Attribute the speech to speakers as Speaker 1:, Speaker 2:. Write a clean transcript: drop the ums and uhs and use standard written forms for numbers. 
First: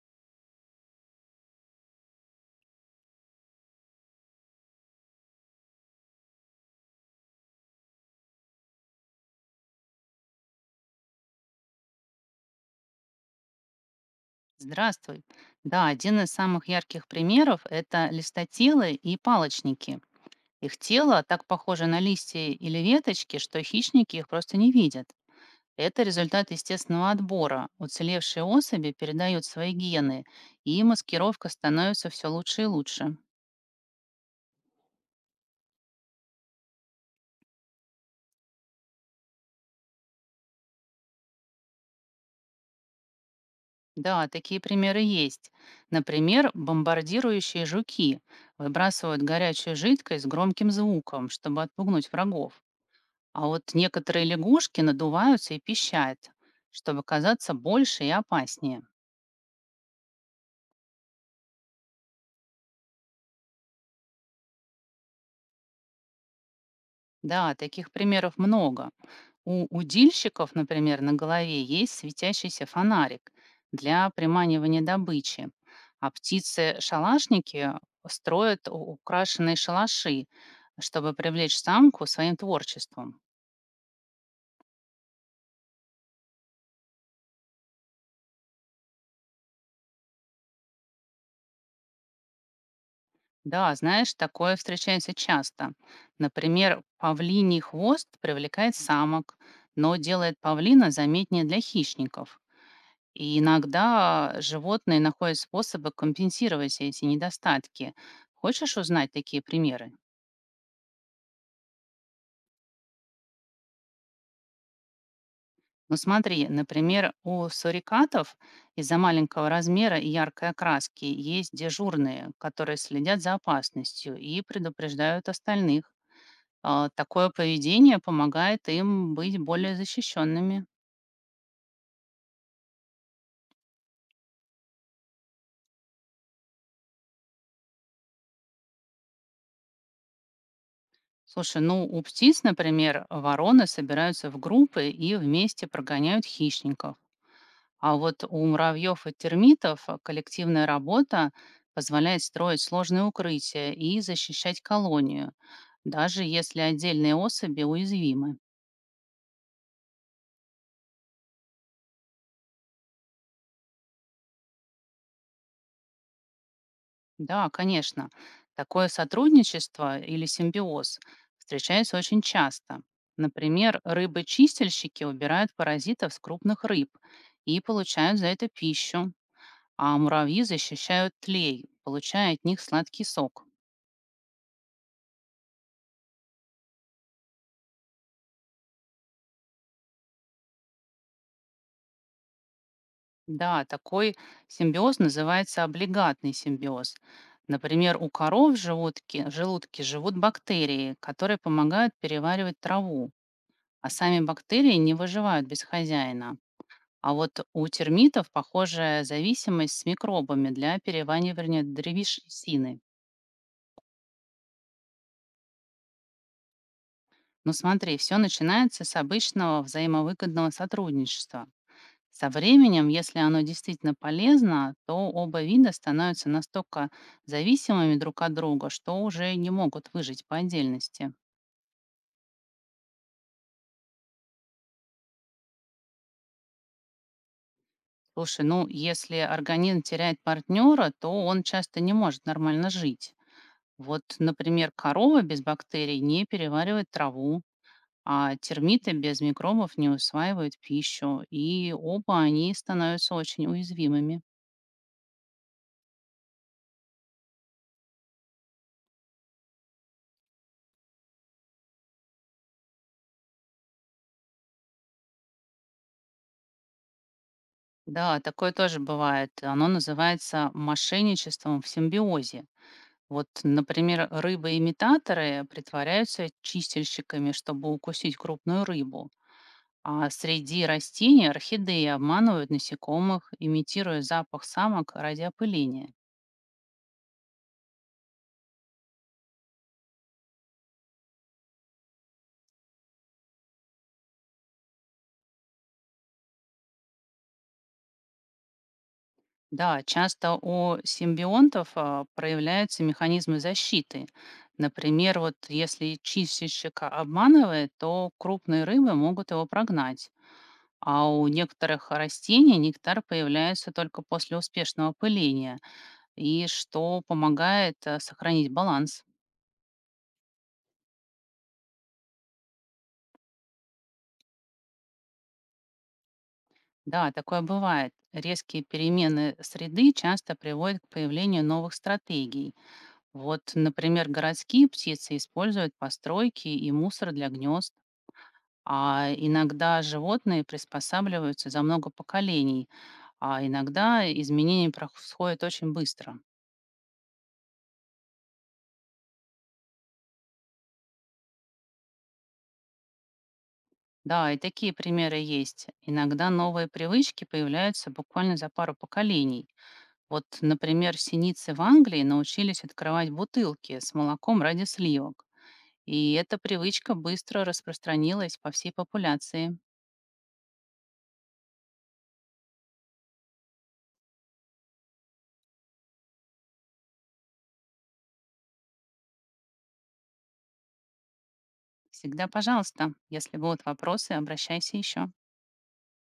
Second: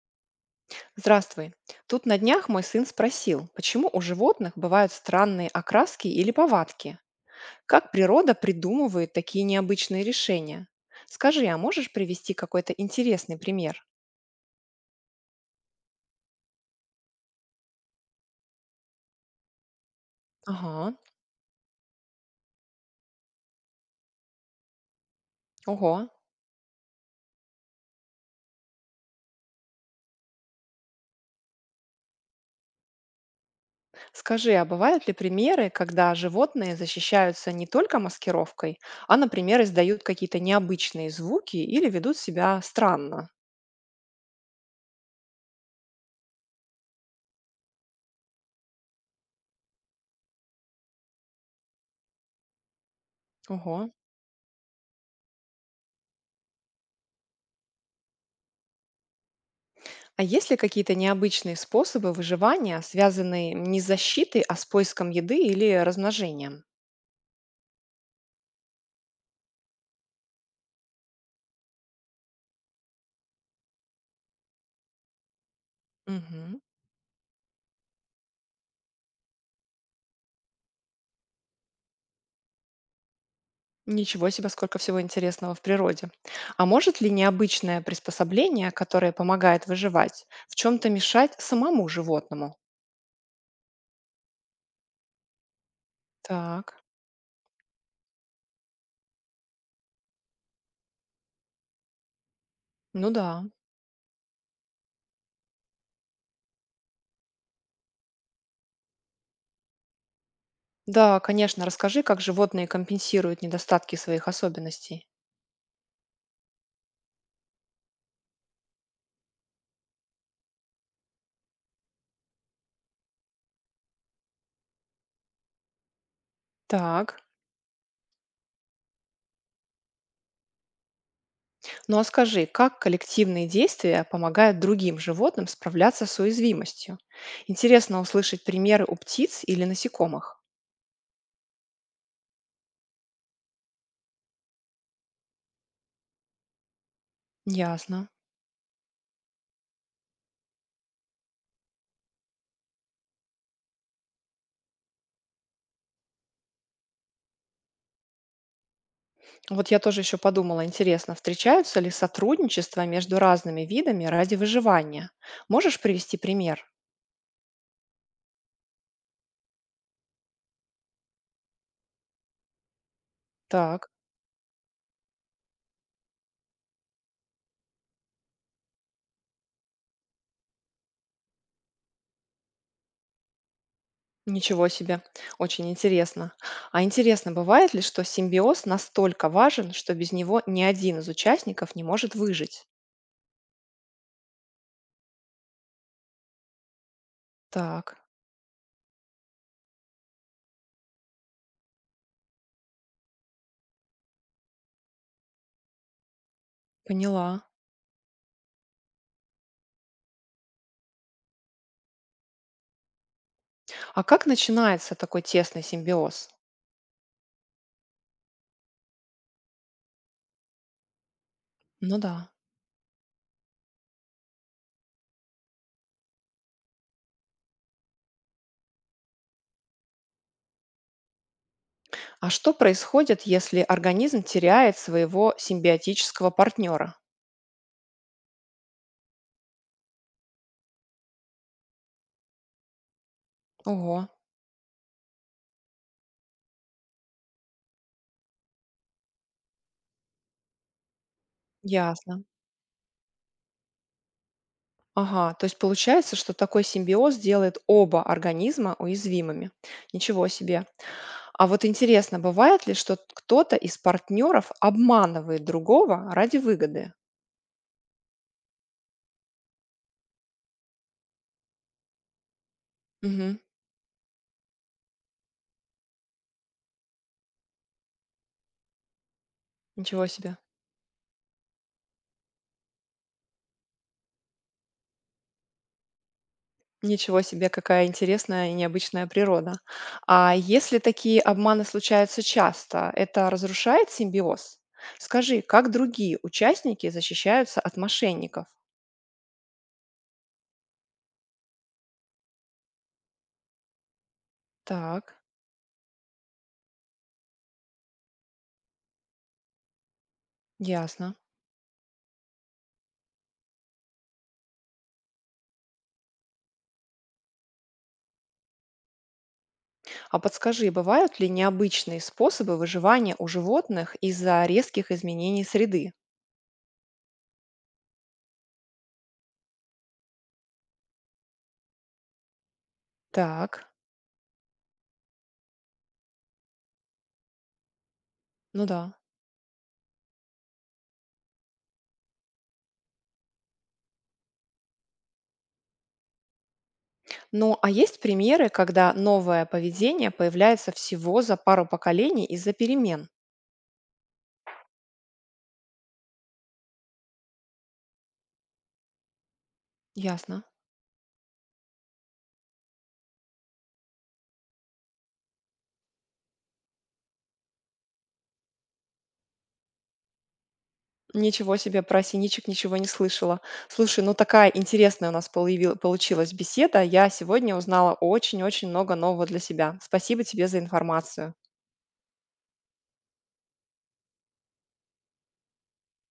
Speaker 1: Здравствуй. Тут на днях мой сын спросил, почему у животных бывают странные окраски или повадки? Как природа придумывает такие необычные решения? Скажи, а можешь привести какой-то интересный пример?
Speaker 2: Здравствуй. Да, один из самых ярких примеров – это листотелы и палочники. Их
Speaker 1: Ага,
Speaker 2: тело так похоже на листья или веточки, что хищники их просто не видят. Это
Speaker 1: ого.
Speaker 2: результат естественного отбора. Уцелевшие особи передают свои гены, и маскировка становится все лучше и лучше.
Speaker 1: Скажи, а бывают ли примеры, когда животные защищаются не только маскировкой, а, например, издают какие-то необычные звуки или ведут себя странно?
Speaker 2: Да, такие примеры есть. Например, бомбардирующие жуки выбрасывают горячую жидкость с громким звуком, чтобы отпугнуть врагов. А вот
Speaker 1: Ого.
Speaker 2: некоторые лягушки надуваются и пищат, чтобы казаться больше и опаснее.
Speaker 1: А есть ли какие-то необычные способы выживания, связанные не с защитой, а с поиском еды или размножением?
Speaker 2: Да, таких примеров много. У удильщиков, например, на голове есть светящийся фонарик для приманивания добычи. А
Speaker 1: Мгм.
Speaker 2: птицы-шалашники строят украшенные шалаши, чтобы привлечь самку своим творчеством.
Speaker 1: Ничего себе, сколько всего интересного в природе. А может ли необычное приспособление, которое помогает выживать, в чем-то мешать самому животному?
Speaker 2: Да, знаешь, такое встречается часто.
Speaker 1: Так,
Speaker 2: Например, павлиний хвост привлекает самок, но делает павлина заметнее для хищников.
Speaker 1: ну да.
Speaker 2: И иногда животные находят способы компенсировать эти недостатки. Хочешь узнать такие примеры?
Speaker 1: Да, конечно, расскажи, как животные компенсируют недостатки своих особенностей.
Speaker 2: Ну смотри, например, у сурикатов из-за маленького размера и яркой окраски есть дежурные, которые следят за опасностью и предупреждают остальных.
Speaker 1: Так.
Speaker 2: Такое поведение помогает им быть более защищенными.
Speaker 1: Ну а скажи, как коллективные действия помогают другим животным справляться с уязвимостью? Интересно услышать примеры у птиц или насекомых.
Speaker 2: Слушай, ну у птиц, например, вороны собираются в группы и вместе прогоняют хищников. А
Speaker 1: Ясно.
Speaker 2: вот у муравьев и термитов коллективная работа позволяет строить сложные укрытия и защищать колонию, даже если отдельные особи уязвимы.
Speaker 1: Вот я тоже еще подумала, интересно, встречаются ли сотрудничества между разными видами ради выживания? Можешь привести пример?
Speaker 2: Да, конечно. Такое сотрудничество или симбиоз встречается очень часто. Например,
Speaker 1: Так,
Speaker 2: рыбы-чистильщики убирают паразитов с крупных рыб и получают за это пищу, а муравьи защищают тлей, получая от них сладкий сок.
Speaker 1: ничего себе, очень интересно. А интересно, бывает ли, что симбиоз настолько важен, что без него ни один из участников не может выжить?
Speaker 2: Да, такой симбиоз называется облигатный симбиоз.
Speaker 1: Так,
Speaker 2: Например, у коров в желудке живут бактерии, которые помогают переваривать траву, а сами бактерии не выживают без хозяина. А
Speaker 1: поняла.
Speaker 2: вот у термитов похожая зависимость с микробами для переваривания древесины.
Speaker 1: А как начинается такой тесный симбиоз?
Speaker 2: Но смотри, все начинается с обычного взаимовыгодного сотрудничества.
Speaker 1: Ну
Speaker 2: Со
Speaker 1: да.
Speaker 2: временем, если оно действительно полезно, то оба вида становятся настолько зависимыми друг от друга, что уже не могут выжить по отдельности.
Speaker 1: А что происходит, если организм теряет своего симбиотического партнера?
Speaker 2: Слушай, ну если организм теряет партнера, то он часто не может нормально жить.
Speaker 1: Ого,
Speaker 2: Вот, например, корова без бактерий не переваривает траву, а термиты без микробов не усваивают пищу, и оба
Speaker 1: ясно.
Speaker 2: они становятся очень уязвимыми.
Speaker 1: Ага, то есть получается, что такой симбиоз делает оба организма уязвимыми. Ничего себе. А вот интересно, бывает ли, что кто-то из партнеров обманывает другого ради выгоды?
Speaker 2: Да, такое тоже бывает. Оно называется мошенничеством в симбиозе. Вот,
Speaker 1: Угу,
Speaker 2: например, рыбы-имитаторы притворяются чистильщиками, чтобы укусить крупную рыбу.
Speaker 1: ничего
Speaker 2: А
Speaker 1: себе.
Speaker 2: среди растений орхидеи обманывают насекомых, имитируя запах самок ради опыления.
Speaker 1: Ничего себе, какая интересная и необычная природа. А если такие обманы случаются часто, это разрушает симбиоз? Скажи, как другие участники защищаются от мошенников?
Speaker 2: Да, часто у симбионтов проявляются механизмы защиты.
Speaker 1: Так,
Speaker 2: Например, вот если чистильщика обманывает, то крупные рыбы могут его прогнать. А
Speaker 1: ясно.
Speaker 2: у некоторых растений нектар появляется только после успешного пыления, и что помогает сохранить баланс.
Speaker 1: А подскажи, бывают ли необычные способы выживания у животных из-за резких изменений среды?
Speaker 2: Да, такое бывает. Резкие перемены среды часто приводят к появлению новых стратегий. Вот,
Speaker 1: Так,
Speaker 2: например, городские птицы используют постройки и мусор для гнезд.
Speaker 1: ну да.
Speaker 2: А иногда животные приспосабливаются за много поколений, а иногда изменения происходят очень быстро.
Speaker 1: Ну, а есть примеры, когда новое поведение появляется всего за пару поколений из-за перемен?
Speaker 2: Да, и такие примеры есть. Иногда новые привычки появляются буквально за пару поколений. Вот,
Speaker 1: Ясно.
Speaker 2: например, синицы в Англии научились открывать бутылки с молоком ради сливок. И эта привычка быстро распространилась по всей популяции.
Speaker 1: Ничего себе, про синичек ничего не слышала. Слушай, ну такая интересная у нас получилась беседа. Я сегодня узнала очень-очень много нового для себя. Спасибо тебе за информацию.
Speaker 2: Всегда, пожалуйста, если будут вопросы, обращайся еще.